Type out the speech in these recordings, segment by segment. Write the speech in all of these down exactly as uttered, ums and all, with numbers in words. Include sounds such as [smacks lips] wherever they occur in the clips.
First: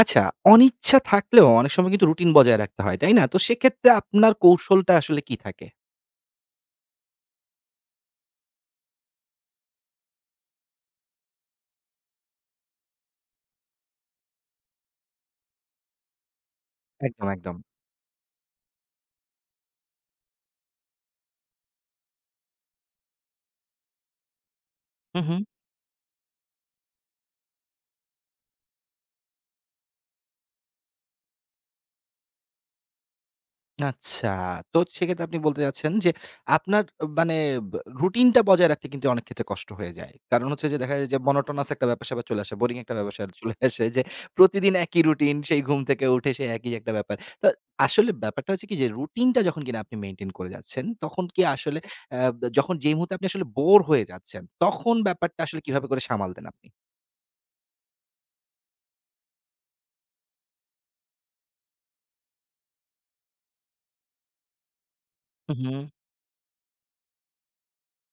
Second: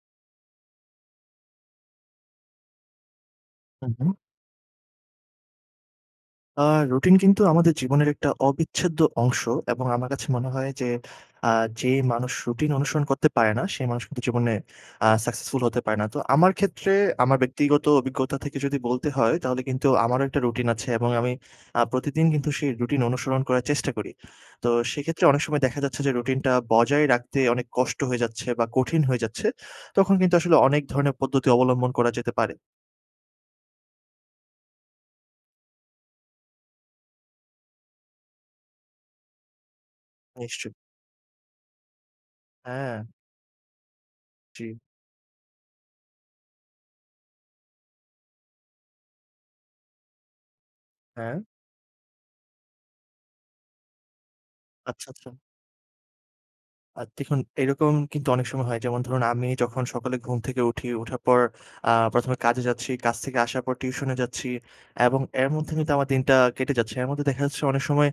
আচ্ছা, অনিচ্ছা থাকলেও অনেক সময় কিন্তু রুটিন বজায় রাখতে হয়। তাই না? তো সেক্ষেত্রে উহুম। আপনার কৌশলটা আসলে কি থাকে? আ রুটিন কিন্তু আমাদের জীবনের একটা অবিচ্ছেদ্য অংশ এবং আমার কাছে মনে হয় যে আ যে মানুষ রুটিন অনুসরণ করতে পারে না, সে মানুষ কিন্তু জীবনে আ successful হতে পারে না। তো আমার ক্ষেত্রে, একদম, আমার একদম। ব্যক্তিগত অভিজ্ঞতা থেকে যদি বলতে হয় তাহলে কিন্তু আমারও একটা রুটিন আছে এবং আমি আ প্রতিদিন কিন্তু সেই রুটিন অনুসরণ করার চেষ্টা করি। তো সেইক্ষেত্রে অনেক উহুম। সময় দেখা যাচ্ছে যে রুটিনটা বজায় রাখতে অনেক কষ্ট হয়ে যাচ্ছে বা কঠিন হয়ে যাচ্ছে। তখন কিন্তু আসলে অনেক ধরণের পদ্ধতি অবলম্বন করা যেতে পারে। আচ্ছা, তো সেক্ষেত্রে আপনি বলতে চাচ্ছেন যে আপনার মানে রুটিনটা বজায় রাখতে অনেক ক্ষেত্রে কষ্ট হয়ে যায়। কারণ হচ্ছে নিশ্চয়ই। যে দেখা যায় monotonous একটা ব্যাপার সেপার চলে আসে, boring একটা হ্যাঁ। ব্যাপার চলে আসে যে, প্রতিদিন জ্বি। একই রুটিন, সেই ঘুম থেকে উঠে সেই একই একটা ব্যাপার। তো আসলে ব্যাপারটা হচ্ছে কি যে রুটিনটা যখন কিনা আপনি maintain করে যাচ্ছেন, তখন কি হ্যাঁ। আসলে এব যখন যেই মুহূর্তে আপনি আসলে bore হয়ে যাচ্ছেন, তখন আচ্ছা, আচ্ছা। ব্যাপারটা আসলে কিভাবে করে সামাল দেন আপনি? আ দেখুন এরকম কিন্তু অনেক সময় হয়। যেমন ধরুন আমি যখন সকালে ঘুম থেকে উঠি। উঠার পর আ প্রথম এ কাজে যাচ্ছি, কাজ থেকে আসার পর টিউশনে যাচ্ছি। এবং এর মধ্যে উহুম। কিন্তু আমার দিনটা কেটে যাচ্ছে। এর মধ্যে দেখা যাচ্ছে অনেক সময়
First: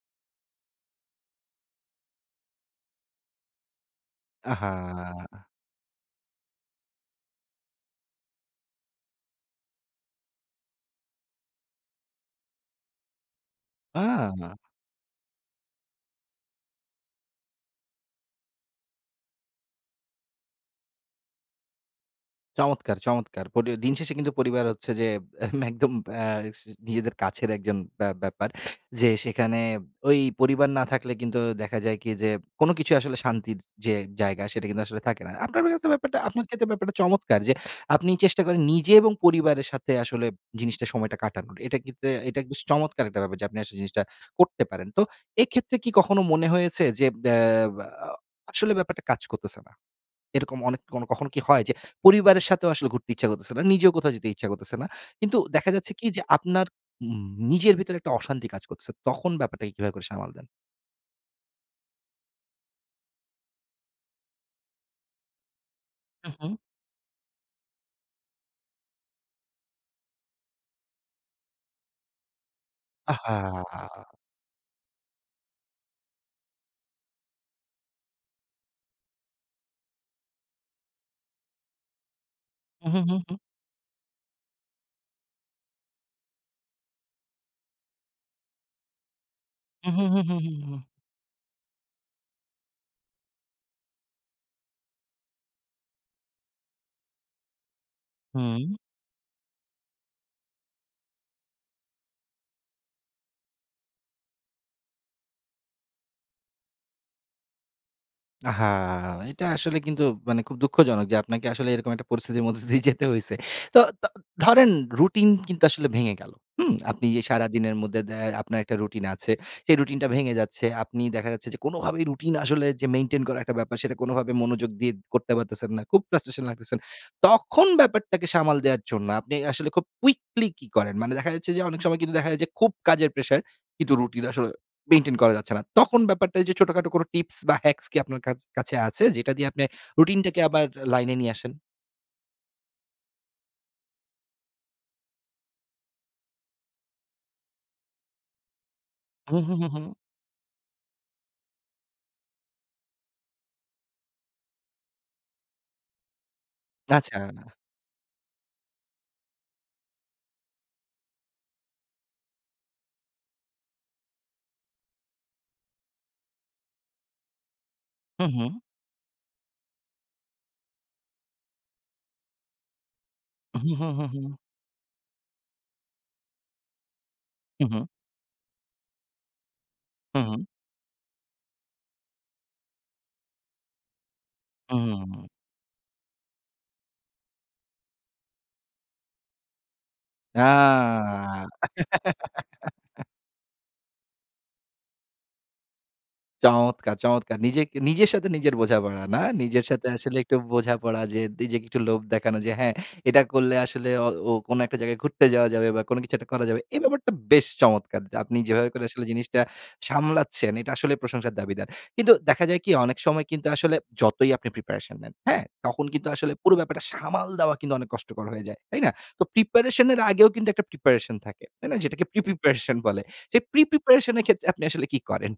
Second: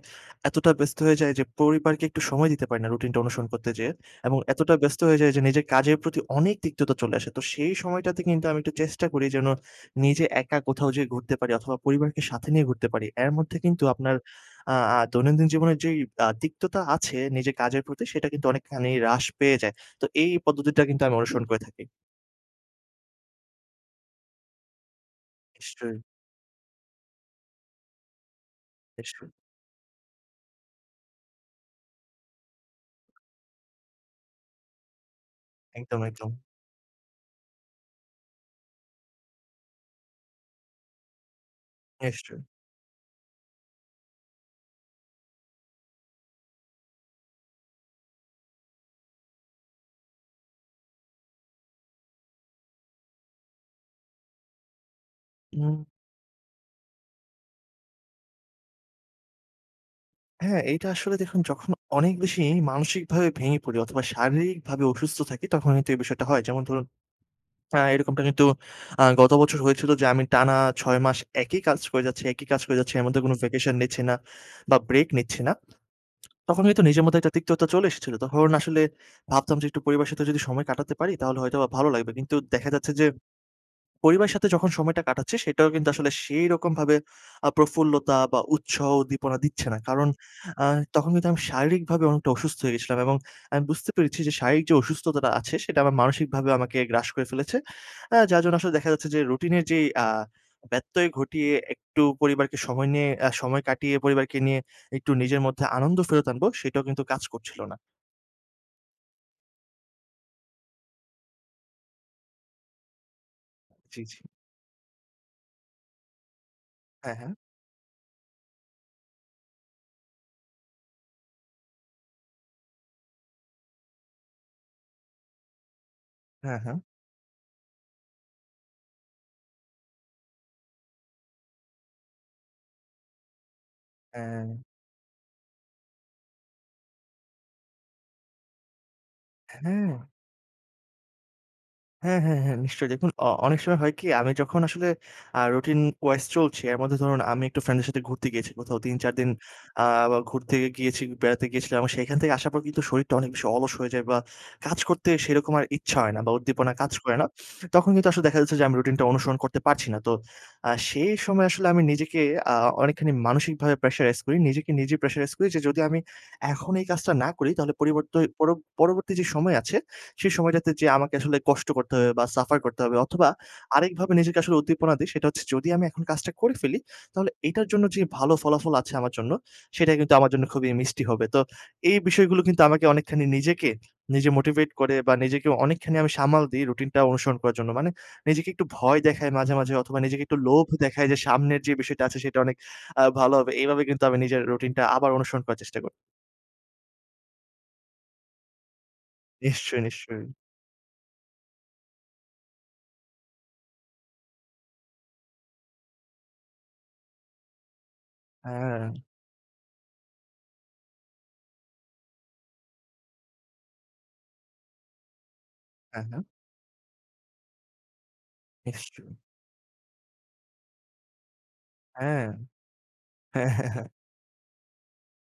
এতটা ব্যস্ত হয়ে যায় যে পরিবারকে একটু সময় দিতে পারি না রুটিনটা অনুসরণ করতে যেয়ে। এবং এতটা ব্যস্ত হয়ে যাই যে আহা! নিজের কাজের প্রতি অনেক তিক্ততা চলে আসে। তো সেই সময়টাতে কিন্তু আমি একটু চেষ্টা করি যেন নিজে একা কোথাও যেয়ে ঘুরতে পারি অথবা পরিবারকে সাথে নিয়ে ঘুরতে পারি। এর মধ্যে কিন্তু আপনার আহ! আ আ দৈনন্দিন জীবনের যেই আ তিক্ততা আছে নিজের কাজের, প্রতি অনেকখানি হ্রাস পেয়ে যায়। তো এই পদ্ধতিটা কিন্তু আমি অনুসরণ করে থাকি। চমৎকার! চমৎকার! পরি দিনশেষে কিন্তু পরিবার হচ্ছে যে [scoffs] একদম নিশ্চয়ই। অ্যা নিজেদের কাছের একজন ব্যা ব্যাপার। যে নিশ্চয়ই। সেখানে ওই পরিবার না থাকলে কিন্তু দেখা যায় কি, যে কোন কিছুই আসলে শান্তির যে জায়গা, সেটা কিন্তু আসলে থাকে না। আপনার বের কাছে একদম, ব্যাপারটা একদম। আপনার ক্ষেত্রে ব্যাপারটা চমৎকার। যে আপনি চেষ্টা করেন নিজে এবং পরিবারের সাথে আসলে জিনিসটা সময়টা কাটানোর। এটা কিন্তু এটা নিশ্চয়ই। কিন্তু চমৎকার একটা ব্যাপার, যে আপনি আসলে জিনিসটা করতে পারেন। তো এক্ষেত্রে কি কখনো মনে হয়েছে, যে অ্যা আ আসলে ব্যাপারটা কাজ করতেছে না? এরকম অনেক কখন কি হয়, যে পরিবারের সাথেও আসলে ঘুরতে ইচ্ছা করতেছে না? নিজেও কোথাও যেতে ইচ্ছা করতেছে না। কিন্তু দেখা হু। যাচ্ছে কি যে আপনার ম নিজের ভিতরে একটা অশান্তি কাজ করছে। তখন ব্যাপারটাকে কীভাবে করে সামাল দেন? হ্যাঁ, এইটা আসলে দেখুন যখন অনেক বেশি মানসিকভাবে ভেঙে পড়ি, অথবা শারীরিকভাবে অসুস্থ থাকি, তখন কিন্তু এই বিষয়টা হয়। মহুম। যেমন ধরুন অ্যা এরকমটা কিন্তু আ গত বছর হয়েছিল, যে আমি টানা ছয় মাস একই কাজ করে যাচ্ছি একই কাজ করে যাচ্ছি, এর মধ্যে কোনো vacation নিচ্ছি আহা! না বা ব্রেক নিচ্ছি না। [smacks lips] তখন কিন্তু নিজের মধ্যে একটা তিক্ততা চলে এসেছিল। তখন আসলে ভাবতাম যে, "একটু পরিবারের সাথে যদি সময় কাটাতে পারি, তাহলে হয়তোবা ভালো লাগবে।" কিন্তু দেখা হুঁ, যাচ্ছে হুঁ, যে, হুঁ, হুঁ। পরিবারের সাথে যখন সময়টা কাটাচ্ছি, সেটাও কিন্তু আসলে সেইরকমভাবে আ প্রফুল্লতা বা উৎসাহ উদ্দীপনা দিচ্ছে না। হুঁ, কারণ হুঁ, হুঁ, হুঁ, হুঁ, অ্যা হুঁ। তখন কিন্তু আমি শারীরিকভাবে অনেকটা অসুস্থ হয়ে গেছিলাম এবং আমি বুঝতে পেরেছি যে শারীরিক যে অসুস্থতা আছে, সেটা আমার মানসিকভাবে আমাকে গ্রাস করে ফেলেছে। আ যার জন্য আসলে হু। দেখা যাচ্ছে যে, রুটিনের যে আ ব্যত্যয় ঘটিয়ে একটু পরিবারকে সময় নিয়ে আ সময় কাটিয়ে পরিবারকে নিয়ে, একটু নিজের মধ্যে আনন্দ ফেরত আনবো, সেটাও কিন্তু কাজ করছিল না। আহা! এটা আসলে কিন্তু মানে খুব দুঃখজনক যে আপনাকে আসলে এরকম একটা পরিস্থিতির মধ্য দিয়ে যেতে হইছে। তো জ্বি, ত জ্বি। ধরেন রুটিন কিন্তু আসলে ভেঙে গেল, হুম? আপনি হ্যাঁ, যে হ্যাঁ। সারাদিনের মদ্দে দ্য আপনার একটা রুটিন আছে, সেই রুটিনটা ভেঙে যাচ্ছে, আপনি দেখা যাচ্ছে যে কোনভাবেই রুটিন আসলে যে মেইনটেইন করার একটা ব্যাপারে সেটা কোনোভাবেই মনোযোগ দিয়ে করতে পারতেছেন না, খুব ফ্রাস্ট্রেশন হ্যাঁ, লাগতেছেন, হ্যাঁ। তখন ব্যাপারটাকে সামাল দেওয়ার জন্য আপনি আসলে খুব কুইকলি কি করেন? মানে দেখা যাচ্ছে যে অনেক সময় দেখা যায় যে খুব কাজের প্রেশার, কিন্তু রুটিন আসলে হ্যাঁ। [swallows] মেইনটেইন করা যাচ্ছে না, তখন ব্যাপারটা ঐযে ছোটখাটো টিপস বা হ্যাক্স কি আপনার কাছ কাছে আছে যেটা দিয়ে আপনে হ্যাঁ। রুটিনটাকে আবার লাইনে নিয়ে আসেন? হ্যাঁ, হ্যাঁ, হ্যাঁ, নিশ্চয়ই দেখুন অ অনেক সময় হয় কি আমি যখন আসলে আ রুটিন wise চলছি এর মধ্যে ধরুন আমি একটু ফ্রেন্ড এর সাথে ঘুরতে গিয়েছি কোথাও তিন চার দিন হুম, হুম, হুম, আ হুম। ঘুরতে গিয়েছি বেড়াতে গিয়েছিলাম সেখান থেকে আসার পর কিন্তু শরীরটা অনেক বেশি অলস হয়ে যায় বা কাজ করতে সেরকম আর ইচ্ছা হয় না বা উদ্দীপনা কাজ করে আচ্ছা, না। না। [sniffs] তখন কিন্তু আসলে দেখা যাচ্ছে যে, আমি রুটিনটা অনুসরণ করতে পারছি না তো, আ সেই সময় আসলে আমি নিজেকে আ অনেকখানি মানসিকভাবে pressurize করি। নিজেকে নিজে pressurize করি যে, "যদি আমি এখন এই কাজটা না করি তাহলে পরিবর্তোই হুম, পর হুম। পরবর্তী যে সময় আছে, সেই সময়টাতে যেয়ে আমাকে আসলে কষ্ট করতে হবে বা সাফার করতে হবে।" অথবা হুম, হুম, হুম, আরেকভাবে হুম। নিজেকে আসলে উদ্দীপনা দিই সেটা হচ্ছে, "যদি আমি এখন কাজটা করে ফেলি তাহলে এটার হুম, জন্য হুম। যে ভালো ফলাফল আছে আমার জন্য সেটা কিন্তু আমার হুম। জন্য খুবই মিষ্টি হবে।" তো এই বিষয়গুলো কিন্তু আমাকে অনেকখানি নিজেকে নিজে মোটিভেট হুম, করে বা হুম। নিজেকে অনেকখানি আমি সামাল দিই, রুটিনটা অনুসরণ করার জন্য, মানে নিজেকে একটু ভয় দেখাই মাঝে, মাঝে অথবা নিজেকে একটু লোভ দেখাই যে আ সামনের যে বিষয়টা আছে সেটা অনেক আ [giggles] ভালো হবে। এভাবে কিন্তু আমি নিজের রুটিনটা আবার অনুসরণ করার চেষ্টা করি। চমৎকার, চমৎকার! নিজেকে নিজের সাথে নিজের বোঝাপড়া না? নিজের নিশ্চয়ই, সাথে আসলে নিশ্চয়ই। একটু বোঝাপড়া যে নিজেকে একটু লোভ দেখানো। যে হ্যাঁ, এটা করলে আসলে অ ও কোন একটা জায়গায় ঘুরতে যাওয়া যাবে বা কোন কিছু একটা করা যাবে। এই ব্যাপারটা বেশ চমৎকার। যা আপনি যেভাবে করে হ্যাঁ। আসলে জিনিসটা সামলাচ্ছেন এইটা আসলে প্রশংসার দাবীদার। কিন্তু দেখা যায় কি? অনেক সময় কিন্তু আসলে যতই আপনি প্রিপারেশন নেন, হ্যাঁ? তখন হ্যাঁ, কিন্তু হ্যাঁ। আসলে পুরো ব্যাপারটা সামাল দেওয়া কিন্তু অনেক কষ্টকর হয়ে যায়, তাই না? নিশ্চয়ই। তো প্রিপারেশন এর আগেও কিন্তু একটা প্রিপারেশন থাকে, তাইনা? যেটাকে হ্যাঁ। প্রি-প্রিপারেশন বলে। সেই হ্যাঁ, হ্যাঁ, হ্যাঁ প্রি-প্রিপারেশন এর ক্ষেত্রে আপনি আসলে কি করেন?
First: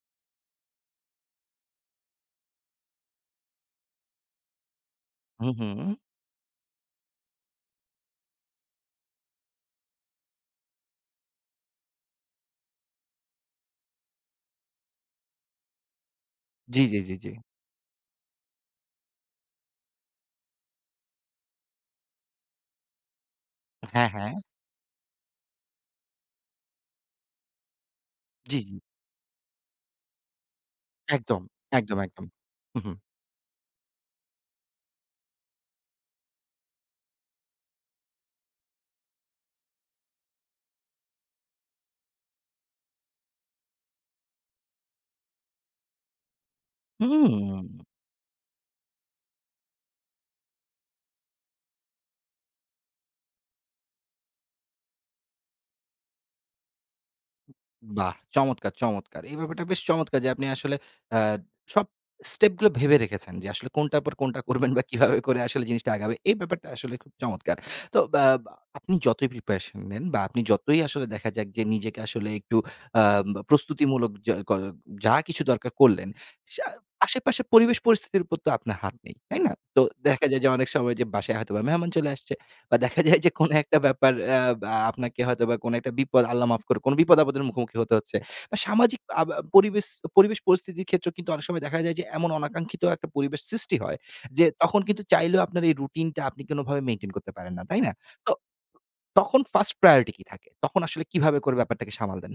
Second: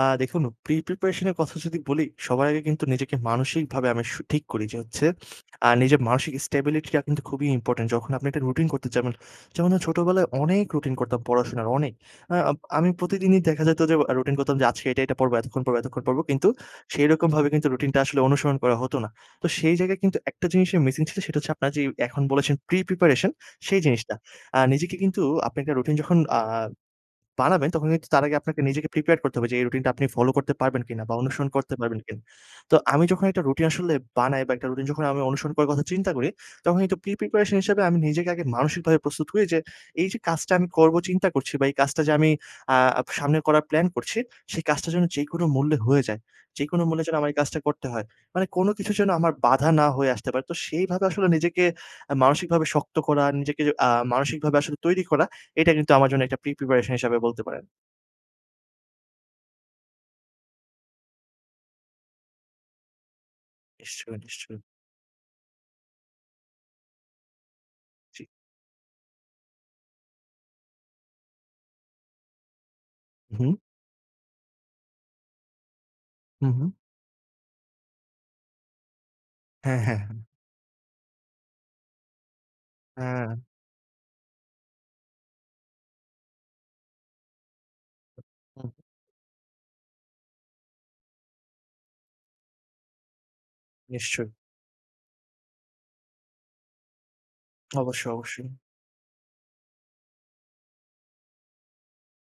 আ দেখুন প্রি-প্রিপারেশন এর কথা যদি বলি সবার আগে কিন্তু নিজেকে মানসিকভাবে আমি সু ঠিক করি। যে হচ্ছে [sniffs] হু, আ হুম। নিজের মানসিক স্টেবিলিটি টা কিন্তু খুবই ইম্পোর্টেন্ট। যখন আপনি একটা রুটিন করতে যাবেন, যেমন আ ছোটবেলায় অনেক রুটিন করতাম পড়াশোনার, অনেক। আ আম আমি প্রতিদিনই দেখা যেত যে আ রুটিন করতাম যে "আজকে এইটা, এইটা পড়বো, এতক্ষণ পড়বো এতক্ষণ পড়বো," কিন্তু জি, জি, জি, জি। সেরকমভাবে কিন্তু রুটিনটা আসলে অনুসরণ করা হতো না। তো সেই জায়গায় কিন্তু একটা জিনিসের মিসিং ছিল সেটা হচ্ছে আপনারা যেই এখন বলেছেন প্রি-প্রিপারেশন, সেই হ্যাঁ, জিনিসটা। হ্যাঁ। আ নিজেকে কিন্তু আপনি একটা রুটিন যখন আ বানাবেন তখন কিন্তু তার আগে জি, আপনাকে জি। নিজেকে প্রিপেয়ার করতে হবে যে এই রুটিন টা আপনি ফলো করতে পারবেন কিনা বা একদম, অনুসরণ করতে একদম, পারবেন কিনা? একদম। তো হুম, হুম। আমি যখন একটা রুটিন আসলে বানাই বা একটা রুটিন যখন আমি অনুসরণ করার কথা চিন্তা করি, তখন কিন্তু প্রি-প্রিপারেশন হিসাবে আমি নিজেকে আগে মানসিকভাবে প্রস্তুত করি যে, "এই যে কাজটা আমি করবো চিন্তা করছি বা এই কাজটা যে আমি আ সামনে করার প্ল্যান করছি সেই কাজটা যেন যেকোনো মূল্যে হয়ে যায়। যেকোনো মূল্যে যেন আমার এই কাজটা হুম। করতে হয়। মানে কোন কিছু যেন আমার বাধা না হয়ে আসতে পারে।" তো সেইভাবে আসলে নিজেকে আ মানসিকভাবে শক্ত করা, নিজেকে আ মানসিকভাবে আসলে তৈরি করা, এটা কিন্তু আমার জন্য একটা প্রি-প্রপারেশন হিসাবে বলতে পারেন। বাহ! চমৎকার, চমৎকার। এই ব্যাপারটা বেশ চমৎকার যে আপনি আসলে আ সব স্টেপ গুলো ভেবে রেখেছেন যে আসলে কোনটার পর নিশ্চয়ই, কোনটা নিশ্চয়ই। করবেন বা কিভাবে করে জিনিসটা আগাবে। এই ব্যাপারটা আসলে খুব চমৎকার। তো জি। বা আ আপনি যতই প্রিপারেশন নেন বা আপনি যতই আসলে দেখা যাক যে নিজেকে আসলে একটু আম হুম। প্রস্তুতিমূলক যা ক যা কিছু দরকার করলেন, হু, সা হু। আশেপাশে পরিবেশ পরিস্থিতির উপর তো আপনার হাত নেই, তাই না? হ্যাঁ, তো হ্যাঁ, হ্যাঁ। দেখা যায় যে অনেক সময় যে বাসায় হয়তোবা মেহমান চলে আসছে। বা দেখা যায় যে হ্যাঁ। কোনো একটা ব্যাপার অ্যা বা আপনাকে হয়তোবা কোন একটা বিপদ, আল্লাহ মাফ করুক কোন বিপদ-আপদের মুখোমুখি হতে হচ্ছে। বা হুম। সামাজিক আব আ পরিবেস পরিবেশ-পরিস্থিতির ক্ষেত্রেও কিন্তু অনেক সময় দেখা যায় যে এমন অনাকাঙ্ক্ষিত একটা পরিবেস সৃষ্টি হয়। নিশ্চয়ই। যে তখন কিন্তু চাইলেও আপনার এই রুটিনটা আপনি কোনভাবে মেইনটেইন করতে পারেন না, তাই না? অবশ্যই, তো অবশ্যই। তখন ফার্স্ট প্রায়োরিটি কী থাকে? তখন আসলে কীভাবে করে ব্যাপারটাকে সামাল দেন?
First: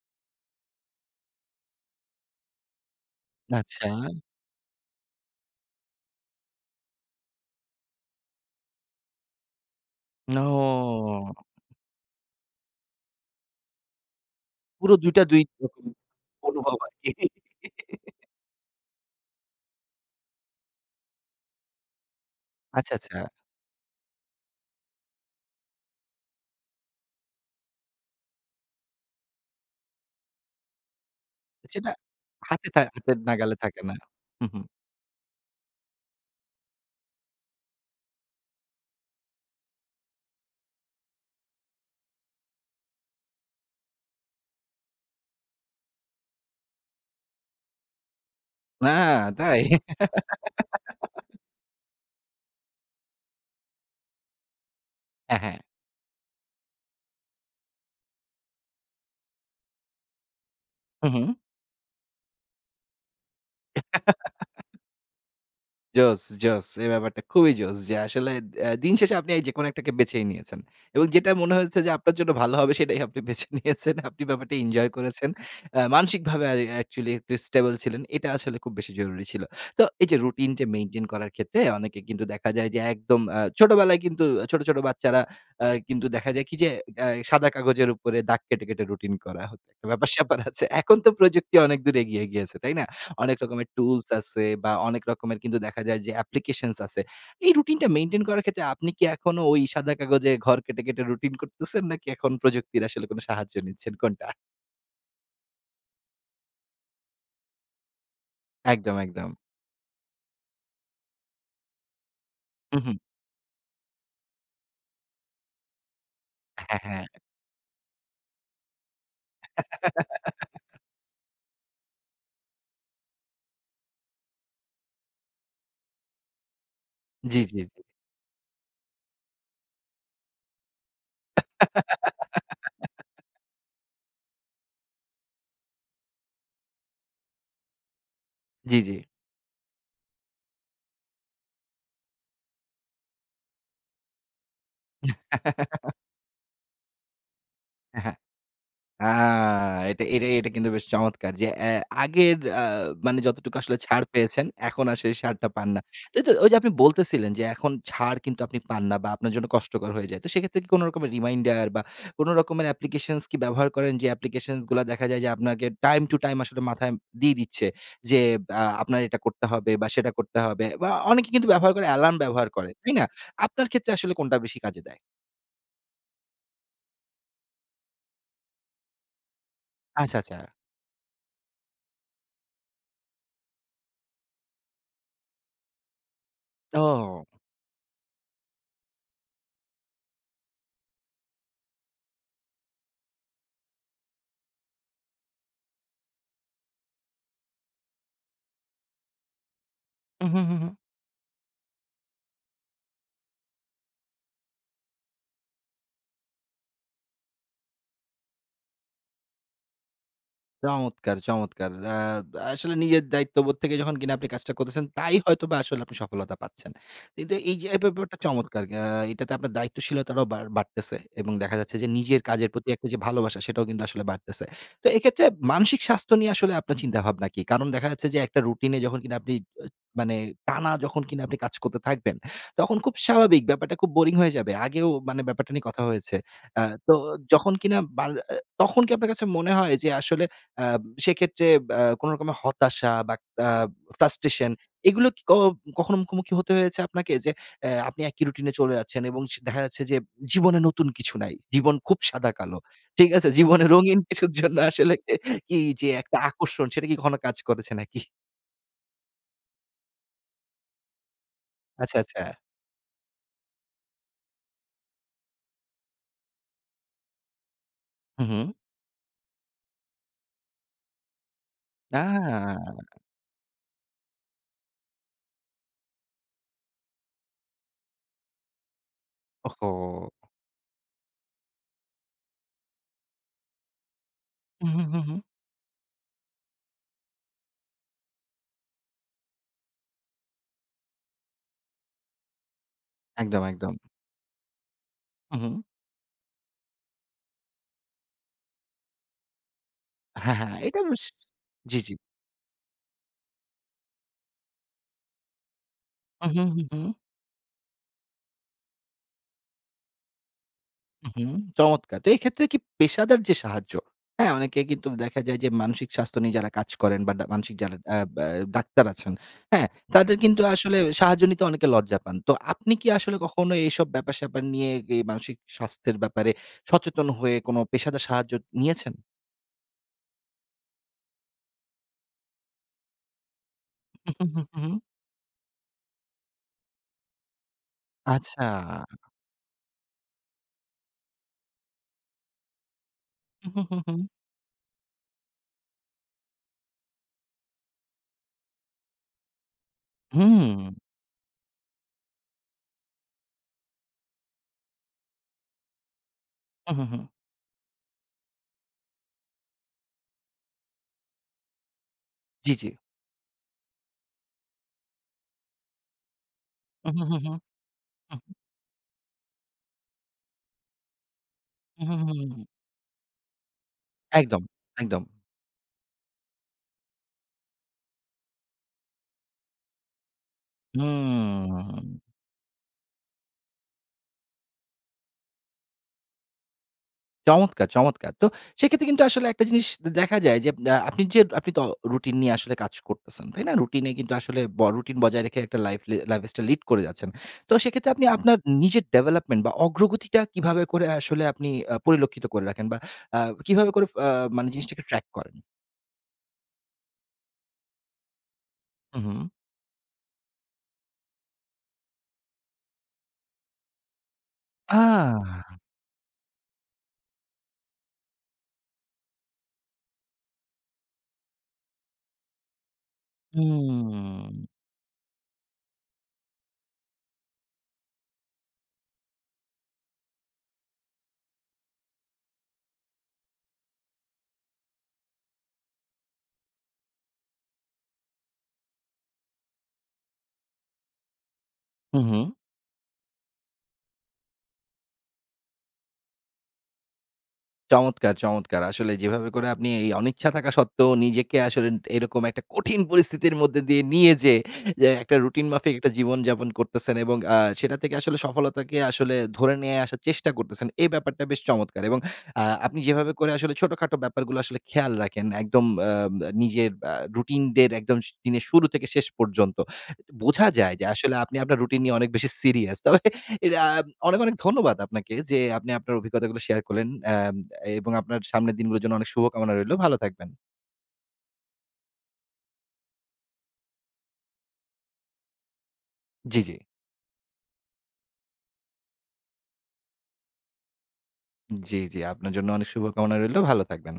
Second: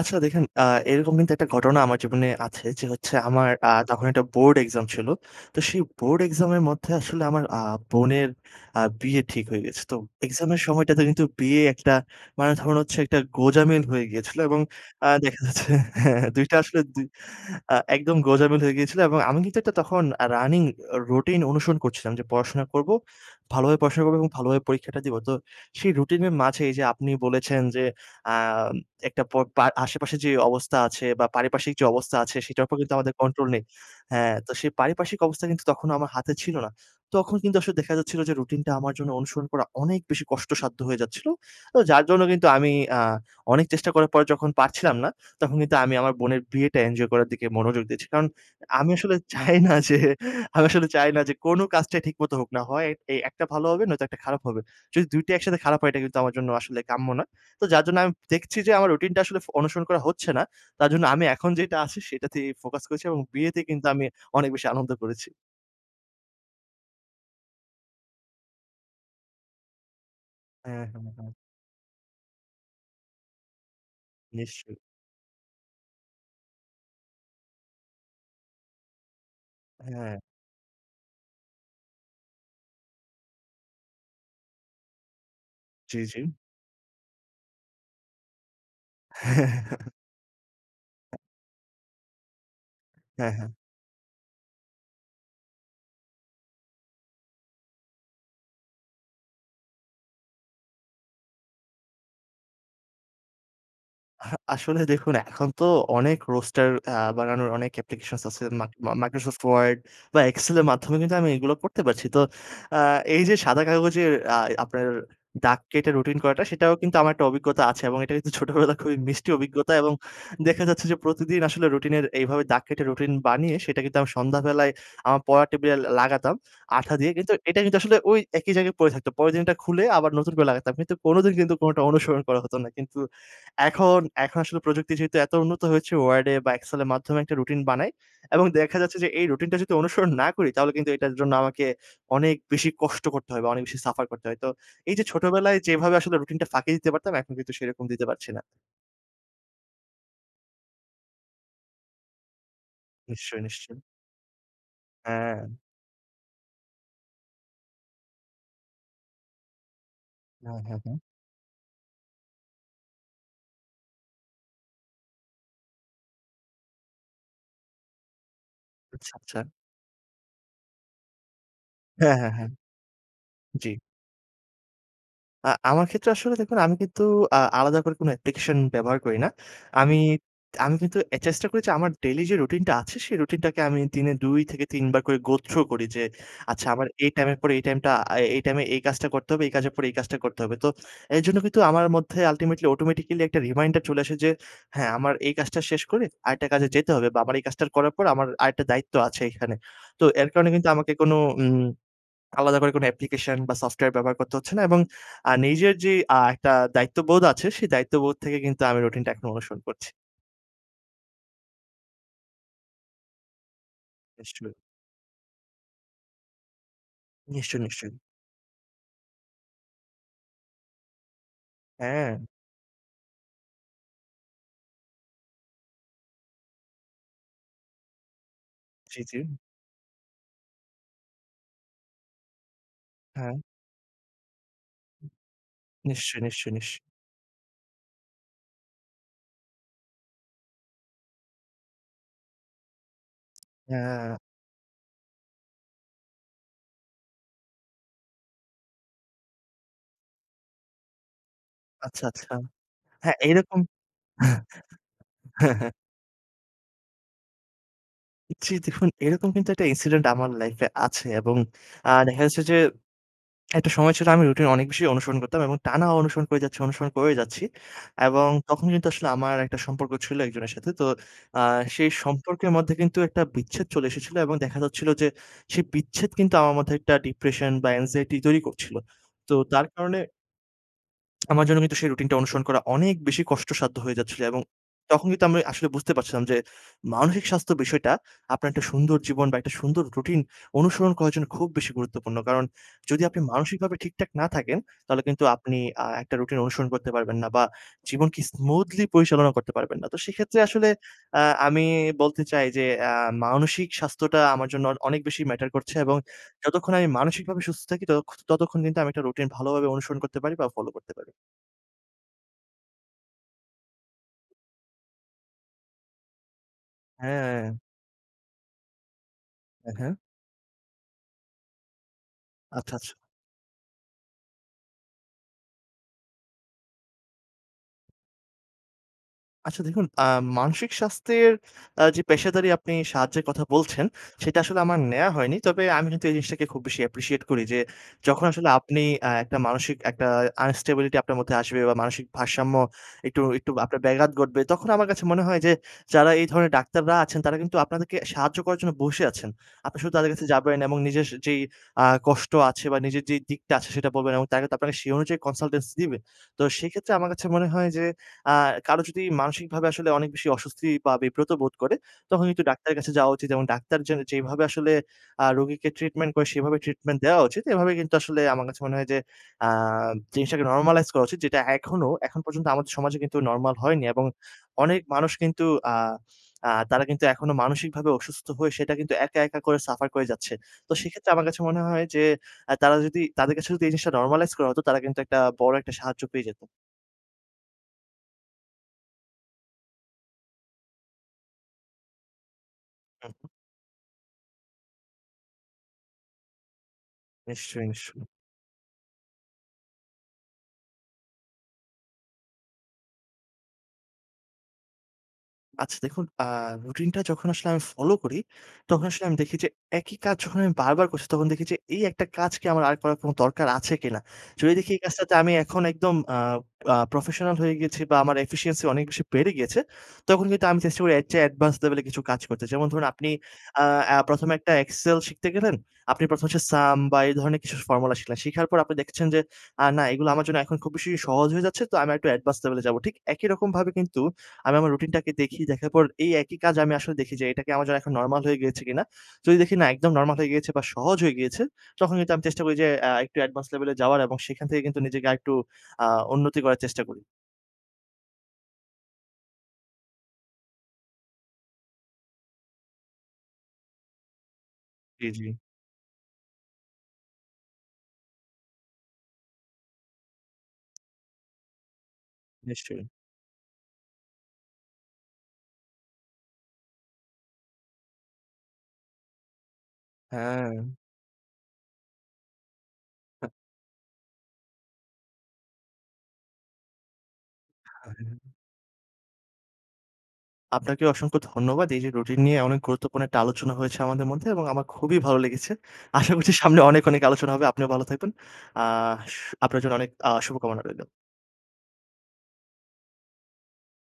আচ্ছা। দেখেন, আ এরকম কিন্তু একটা ঘটনা আমার জীবনে আছে যে হচ্ছে আমার আ তখন আচ্ছা। একটা বোর্ড exam ছিলো। তো সেই বোর্ড exam এর মধ্যে আসলে আমার আ বোনের আ বিয়ে ঠিক হয়ে গেছে। তো exam এর সময়টাতে কিন্তু নো। বিয়ে একটা মানে ধরুন হচ্ছে একটা গোজামিল হয়ে গিয়েছিলো। এবং পুরো আ দুই টা দেখা দুই যাচ্ছে, রকম হ্যাঁ, হ্যাঁ। দুই টা অনুভব আসলে দুই, আরকি। আ একদম [giggles] গোজামিল হয়ে গিয়েছিল। এবং আমি কিন্তু একটা তখন আ running অ রুটিন অনুসরণ করছিলাম যে পড়াশোনা আচ্ছা, করবো। আচ্ছা। ভালোভাবে পড়াশোনা করবো এবং ভালোভাবে পরীক্ষাটা দিবো। তো সেই রুটিনের মাঝেই যে আপনি বলেছেন যে, আম একটা পর পার আশেপাশে যে অবস্থা আছে বা, পারিপার্শ্বিক যে সেটা অবস্থা আছে, সেটার হাতে উপর থা কিন্তু আমাদের হাতের control নাগালে নেই। থাকে না। হ্যাঁ, হুম, তো হুম। সেই পারিপার্শ্বিক অবস্থা কিন্তু তখনও আমার হাতে ছিলো না। তখন কিন্তু আসলে দেখা যাচ্ছিলো যে রুটিনটা আমার জন্য অনুসরণ করা অনেক বেশি কষ্টসাধ্য হয়ে যাচ্ছিলো। ও যার জন্য আমি আ অনেক চেষ্টা করার পর যখন পারছিলাম না, তখন কিন্তু আমি আমার বোনের বিয়েটা enjoy করার দিকে মনোযোগ দিয়েছি। কারণ, না, আমি আসলে চাই তাই? না যে আমি আসলে চাই না যে [giggles] কোনো কাজটাই ঠিকমত হোক না। হয় এই একটা ভালো হবে, নয়তো একটা খারাপ হবে। যদি দুই টা হ্যাঁ, হ্যাঁ। একসাথে খারাপ হয়, এটা কিন্তু আমার জন্য আসলে কাম্য না। তো যার জন্য আমি দেখছি যে আমার রুটিনটা আসলে ফ অনুসরণ করা হচ্ছে না। তার জন্য হুম, আমি হুম। এখন যেইটা আছে, সেটাতেই ফোকাস করেছি এবং বিয়েতে কিন্তু আমি [giggles] অনেক বেশি আনন্দ করেছি। Joss, joss. এই ব্যাপারটা খুবই joss. যে আসলে অ্যা দিন শেষে আপনি যেকোনো একটাকে বেছে নিয়েছেন হ্যাঁ, হ্যাঁ, এবং হ্যাঁ। যেটা মনে হয়েছে যে আপনার জন্য ভালো হবে সেটাই আপনি বেছে নিয়েছেন। আপনি ব্যাপারটা নিশ্চয়ই। enjoy করেছেন। আ মানসিকভাবে অ্যা actually stable ছিলেন। এটা আসলে খুব বেশি জরুরি ছিল। তো এই হ্যাঁ। যে routine যে maintain করার ক্ষেত্রে অনেকে কিন্তু দেখা যায় যে একদম আ ছোটবেলায় কিন্তু ছোট, ছোট বাচ্চারা আ জি, কিন্তু জি। দেখা যায় কি? যে অ্যা সাদা কাগজের উপরে দাগ কেটে, কেটে routine করা হ [chuckles] ব্যাপার স্যাপার আছে এখন তো প্রযুক্তি অনেকদূর এগিয়ে গিয়েছে। তাই না? হ্যাঁ, অনেক হ্যাঁ। রকমের tools আছে বা অনেক রকমের কিন্তু দেখা যায় যে applications আছে। এই routine টা maintain করার ক্ষেত্রে আপনি কি এখনো ওই সাদা কাগজে ঘর কেটে, কেটে routine করতেছেন নাকি এখন প্রযুক্তির আসলে কোনো সাহায্য নিচ্ছেন কোনটা? আহ আসলে দেখুন এখন তো অনেক roaster আ বানানোর অনেক applications আছে। মাইক একদম, একদম। Microsoft Word বা Excel এর মাধ্যমে কিন্তু আমি এগুলো করতে পারছি। তো আ হুম, হুম। এই যে সাদা কাগজের আ আপনার দাগ কেটে routine করাটা সেটাও হ্যাঁ, কিন্তু হ্যাঁ। আমার একটা অভিজ্ঞতা আছে এবং এটা কিন্তু ছোটবেলায় খুবই মিষ্টি অভিজ্ঞতা এবং দেখা [laughs] যাচ্ছে যে প্রতিদিন আসলে routine এর এইভাবে দাগ কেটে রুটিন বানিয়ে সেটা কিন্তু সন্ধ্যাবেলায় আমার পড়া টেবিলে ল লাগাতাম আঠা দিয়ে কিন্তু জি, জি, এটা কিন্তু জি। আসলে ওই একই জায়গায় পড়ে থাকত। পরের দিন ওটা খুলে আবার নতুন করে লাগাতাম কিন্তু কোনোদিন কিন্তু কোনোটা অনুসরণ করা হত না কিন্তু [laughs] এখন এখন আসলে প্রযুক্তি যেহেতু এত উন্নত হয়েছে ওয়ার্ডে বা এক্সেলের মাধ্যমে একটা রুটিন বানাই এবং দেখা জি, জি। যাচ্ছে যে এই রুটিনটা যদি অনুসরণ [scoffs] না করি তাহলে কিন্তু এটার জন্য আমাকে অনেক বেশি কষ্ট করতে হয় বা অনেক বেশি suffer করতে হয়। তো এই যে ছোটবেলায় [laughs] যেভাবে আসলে routine টা ফাঁকি দিতে পারতাম এখন কিন্তু সেরকম দিতে হ্যাঁ। পারছি না। আ এটা এটা এটা কিন্তু বেশ চমৎকার যে অ্যা আগের আ মানে নিশ্চয়ই, যতটুকু আসলে নিশ্চয়ই। ছাড় পেয়েছেন, এখন আর সেই সারটা হ্যাঁ। পান না তাইতো ওই যে আপনি বলতেছিলেন যে এখন কিন্তু আপনি ছাড় পান না বা আপনার জন্য কষ্টকর হয়ে যায়। তো হ্যাঁ, সেক্ষেত্রে কি হ্যাঁ, কোন হ্যাঁ। রকমের reminder বা কোন রকমের applications কি ব্যবহার করেন যে applications গুলা দেখা যায় যে আপনাকে time to time আসলে মাথায় দিয়ে দিচ্ছে যে, আ আপনার আচ্ছা, এটা আচ্ছা। করতে হবে বা সেটা করতে হবে বা অনেকে কিন্তু ব্যবহার করে হ্যাঁ, alarm হ্যাঁ, ব্যবহার হ্যাঁ। করে। তাই না? আপনার জ্বি। ক্ষেত্রে আসলে কোনটা বেশি কাজে দেয়? আ আমার ক্ষেত্রে আসলে দেখুন, আমি কিন্তু আ আলাদা করে কোনো অ্যাপ্লিকেশন ব্যবহার করি না। আমি আচ্ছা, আচ্ছা। আমি কিন্তু আ চেষ্টা করি, আমার ডেইলি যে রুটিনটা আছে, সেই রুটিনটাকে আমি দিনে দুই থেকে তিন বার করে go through করি যে, "আচ্ছা, আমার এই ও! টাইমের পরে এই টাইমটা, আ এই টাইমে এই কাজটা করতে হবে, এই কাজের পর এই কাজটা করতে হবে।" তো এইজন্য আমার মধ্যে ultimately, automatically একটা reminder চলে আসে যে, "হ্যাঁ, আমার এই কাজটা শেষ করে আরেকটা কাজে যেতে হবে, বা আমার এই কাজটা করার পর আমার আরেকটা দায়িত্ব আছে এইখানে।" তো এর হুম, হুম, কারণে হুম, কিন্তু হুম। আমাকে কোনো উম আলাদা করে কোনো অ্যাপ্লিকেশন বা সফটওয়্যার ব্যবহার করতে হচ্ছে না, এবং আ নিজের যেই আ একটা দায়িত্ববোধ আছে, সেই দায়িত্ববোধ থেকে কিন্তু আমি রুটিনটা এখন অনুসরণ করছি। চমৎকার! চমৎকার! আ আসলে নিজের দায়িত্ববোধ থেকে যখন কিনা আপনি নিশ্চয়ই। কাজটা করতেছেন, তাই হয়তোবা আসলে আপনি সফলতা পাচ্ছেন। কিন্তু এই নিশ্চয়ই, যে, এই নিশ্চয়ই। ব্যাপারটা চমৎকার। আ এইটাতে আপনার দায়িত্বশীলতাটাও বাড় বাড়তেছে। এবং দেখা যাচ্ছে যে, নিজের হ্যাঁ। কাজের প্রতি একটা যে ভালোবাসা, সেটাও কিন্তু আসলে বাড়তেছে। তো এইক্ষেত্রে মানসিক স্বাস্থ্য নিয়ে আসলে আপনার চিন্তাভাবনা কি? কারণ দেখা যাচ্ছে যে, একটা রুটিনে জি, যখন কিনা জি। আপনি, অ্যা মানে টানা যখন কিনা আপনি কাজ করতে থাকবেন, তখন খুব হ্যাঁ। স্বাভাবিক ব্যাপারটা খুব boring হয়ে যাবে। আগেও, মানে ব্যাপারটা নিয়ে কথা হয়েছে। নিশ্চয়ই, নিশ্চয়ই, আ নিশ তো যখন কিনা, বা আ তখন কি আপনার কাছে মনে হয় যে, আসলে আ সেক্ষেত্রে বা কোনো রকমের হতাশা বা আ হ্যাঁ। frustration, এগুলো কি ক কখনো মুখোমুখি হতে হয়েছে আপনাকে, যে অ্যা আপনি একই রুটিনে চলে যাচ্ছেন, এবং স দেখা যাচ্ছে যে, জীবনে নতুন কিছু নাই, জীবন খুব আচ্ছা, সাদা আচ্ছা। কালো, ঠিক হ্যাঁ, আছে। এইরকম। জীবনের রঙিন কিছুর জন্য আসলে [scoffs] হ্যাঁ, এই হ্যাঁ। যে একটা আকর্ষণ, সেটা কি কখনো কাজ করেছে নাকি? জি, দেখুন, এইরকম কিন্তু একটা incident আমার life এ আছে, এবং আ আচ্ছা, দেখা আচ্ছা। যাচ্ছে যে, একটা সময় ছিল, আমি রুটিন অনেক বেশি অনুসরণ করতাম, এবং টানা অনুসরণ করে যাচ্ছি, অনুসরণ করেই যাচ্ছি, হুম, এবং হুম। তখন কিন্তু আসলে আমার একটা সম্পর্ক ছিল, একজনের সাথে। তো আ সেই সম্পর্কের মধ্যে না। কিন্তু একটা বিচ্ছেদ চলে এসেছিলো, এবং দেখা যাচ্ছিলো যে, সেই বিচ্ছেদ কিন্তু আমার মধ্যে একটা depression বা anxiety তৈরি করছিলো, তো তার কারণে ওহহো! [smacks lips] আমার জন্য কিন্তু সেই রুটিনটা অনুসরণ করা অনেক বেশি কষ্টসাধ্য হয়ে যাচ্ছিল। এবং উ হু, হু, তখন হু। কিন্তু আমি আসলে বুঝতে পারছিলাম যে মানসিক স্বাস্থ্য বিষয়টা আপনার একটা সুন্দর জীবন বা একটা সুন্দর রুটিন অনুসরণ করার জন্য খুব বেশি গুরুত্বপূর্ণ। কারণ যদি আপনি একদম, মানসিকভাবে একদম। ঠিকঠাক না থাকেন তাহলে কিন্তু হু, আপনি হু। আ একটা রুটিন অনুসরণ করতে পারবেন না। বা জীবনকে স্মুথলি পরিচালনা করতে পারবেন না। তো হ্যাঁ, সেক্ষেত্রে হ্যাঁ। আসলে এটা বেশ আ আমি জি, জি। বলতে চাই যে আ মানসিক স্বাস্থ্যটা আমার জন্য অ অনেক বেশি ম্যাটার করছে। এবং হু, হু, হু, যতক্ষণ আমি হু। মানসিকভাবে সুস্থ থাকি তত ততক্ষণ কিন্তু আমি একটা রুটিন ভালোভাবে অনুসরণ করতে পারি বা ফলো করতে হু, পারি। হু, চমৎকার! তো এইক্ষেত্রে কি পেশাদার যে সাহায্য হ্যাঁ? অনেকে কিন্তু দেখা যায় যে, মানসিক স্বাস্থ্য নিয়ে যারা কাজ করেন। বাডা মানসিক হ্যাঁ। যারা অ্যা ব্যা ডাক্তার আছেন, হ্যাঁ? হ্যাঁ, হ্যাঁ। তাদের কিন্তু আসলে সাহায্য নিতে অনেকে লজ্জা পান। তো আপনি আচ্ছা, আচ্ছা। কি আসলে কখনো এসব ব্যাপার স্যাপার নিয়ে, অ্যা গে মানসিক স্বাস্থ্যের ব্যাপারে সচেতন হয়ে কোন পেশাদার সাহায্য নিয়েছেন? আচ্ছা। দেখুন আ মানসিক স্বাস্থ্যের আ যে পেশাদারী আপনি সাহায্যের কথা বলছেন, উ সেটা হু, হু, আসলে আমার হু। নেওয়া হয়নি। তবে আমি কিন্তু এই জিনিসটাকে খুব বেশি appreciate করি। যে যখন আসলে আপনি আচ্ছা। আ একটা মানসিক একটা unstability আপনার মধ্যে আসবে। বা মানসিক ভারসাম্য একটু উ একটু হু, হু, আপনার হু। ব্যাঘাত গটবে। তখন আমার কাছে মনে হয় যে, যারা এই ধরনের ডাক্তাররা আছেন তারা কিন্তু আপনাদেরকে সাহায্য করার জন্য বসে আছেন। আপনি শুধু তাদের কাছে যাবেন। হুম। এমং নিজের স যেই আ কষ্ট আছে বা নিজের যেই দিকটা আছে সেটা বলবেন। এবং তার তে আপনারা সেই অনুযায়ী কনসালটেন্স দিবে। তো হু, হু, সেইক্ষেত্রে হু। আমার কাছে মনে হয় যে আ কারো যদি মানসিকভাবে আসলে অনেক বেশি অস্বস্তি বা বিব্রত বোধ করে। তখন কিন্তু জী, জী। ডাক্তারের কাছে যাওয়া উচিত। এবং ডাক্তার যে যেভাবে আসলে আ রোগীকে ট্রিটমেন্ট করে সেভাবে ট্রিটমেন্ট উহু, হু, দেওয়া হু, উচিত। এভাবে কিন্তু আসলে উহু। আমার কাছে মনে হয় যে, আ জিনিসটাকে নরমালাইজ করা উচিত। যেটা এখনো উহু, হু, এখন হু, পর্যন্ত হু। আমাদের সমাজে কিন্তু নরমাল হয়নি। এবং একদম, অনেক একদম। মানুষ কিন্তু আ আ তারা কিন্তু এখনো মানসিকভাবে অসুস্থ হয়ে সেটা কিন্তু একা, একা করে সাফার করে যাচ্ছে। তো সেক্ষেত্রে আমার কাছে মনে হয় হুম। যে, অ্যা তারা যদি তাদের কাছে যদি এই জিনিসটা নরমালাইজ করা হতো তারা কিন্তু একটা বড় একটা সাহায্য পেয়ে যেত। চমৎকার, চমৎকার! তো সেক্ষেত্রে কিন্তু আসলে একটা জিনিস দে দেখা যায় যে আ আপনি যে আপনি তো রুটিন নিয়ে আসলে কাজ হু, হু। করতেছেন। তাই না? রুটিন নিয়ে কিন্তু আসলে ব রুটিন বজায় রেখে লাইফ এ লাইফস্টাইল লিড করে যাচ্ছেন। তো নিশ্চয়ই, সেক্ষেত্রে আপনি নিশ্চয়। আপনার নিজের ডেভেলপমেন্ট বা অগ্রগতিটা কিভাবে করে আসলে আপনি আ পরিলক্ষিত করে রাখেন? বা আ কিভাবে করে ফ আ মানে জিনিসটাকে ট্র্যাক করেন? আচ্ছা দেখুন আ রুটিন টা যখন আসলে আমি ফলো করি, তখন আসলে আমি উহু। দেখি যে একই কাজ যখন আমি বারবার করছি তখন দেখি যে, "এই একটা কাজ কি আমার আর করার কোন দরকার আছে কিনা?" যদি দেখি এই কাজটাতে আমি আহ! এখন একদম আ আ প্রফেশনাল হয়ে গেছি বা আমার efficiency অনেক বেশি বেড়ে গিয়েছে। তখন কিন্তু আমি চেষ্টা করি এর চেয়ে advanced level এ কিছু কাজ করতে। যেমন ধরুন আপনি আ এ প্রথম এ হু। একটা excel শিখতে গেলেন, আপনি প্রথম হচ্ছে sum বা এই ধরনের কিছু formula শিখলেন। শেখার পর আপনি দেখছেন যে, "আ না, এগুলো আমার জন্য এখন খুব বেশি সহজ হয়ে যাচ্ছে। তো আমি একটু advance level এ যাবো।" ঠিক একই রকমভাবে কিন্তু আমি আমার রুটিন টাকে দেখি দেখার পর এই একই কাজ আমি আসলে দেখি যে এটা কি আমার জন্য নরমাল হয়ে গিয়েছে কিনা? যদি দেখি না একদম নরমাল হয়ে গিয়েছে বা সহজ হয়ে গিয়েছে। তখন কিন্তু আমি উহু। চেষ্টা করি যে আ একটু advance level এ যাওয়ার এবং সেখান থেকে কিন্তু নিজেকে আরেকটু আ উন্নতি করার চেষ্টা করি। চমৎকার, চমৎকার! আসলে যেভাবে করে আপনি এই অনিচ্ছা থাকা সত্ত্বেও নিজেকে আসলে এরকম একটা কঠিন পরিস্থিতির মধ্যে দিয়ে নিয়ে যেয়ে যে জ্বী, একটা জ্বী। রুটিন মাফিক একটা জীবনযাপন করতেছেন এবং আ সেটা থেকে আসলে সফলতাকে আসলে ধরে নিয়ে আসার চেষ্টা করতেছেন। এ ব্যাপারটা বেশ চমৎকার। এবং আ আপনি নিশ্চয়ই। যেভাবে করে আসলে ছোটখাটো ব্যাপারগুলো আসলে খেয়াল রাখেন। একদম উম আ নিজের আ রুটিন দের একদম দিনের শুরু থেকে শেষ পর্যন্ত। বোঝা যায় হ্যাঁ। যে আসলে আপনি আপনার রুটিন নিয়ে অনেক বেশি সিরিয়াস। তবে [scoffs] [scoffs] ইয়া অনেক, অনেক ধন্যবাদ আপনাকে যে আপনি আপনার অভিজ্ঞতাগুলো শেয়ার করলেন। এব এবং আপনার [unintelligible] সামনের দিনগুলোর জন্য অনেক শুভকামনা রইলো। ভালো থাকবেন। আপনাকে অসংখ্য ধন্যবাদ। এই যে রুটিন নিয়ে অনেক গুরুত্বপূর্ণ একটা আলোচনা হয়েছে আমাদের মধ্যে এবং আমার খুবই ভালো লেগেছে। আশা করছি জ্বী, জ্বী। সামনে অনেক, অনেক আলোচনা হবে। আপনিও ভালো থাকবেন। আ শ আপনার জন্য অনেক আ শুভকামনা রইলো। জ্বী, জ্বী। আপনার জন্য অনেক শুভকামনা রইলো। ভালো থাকবেন।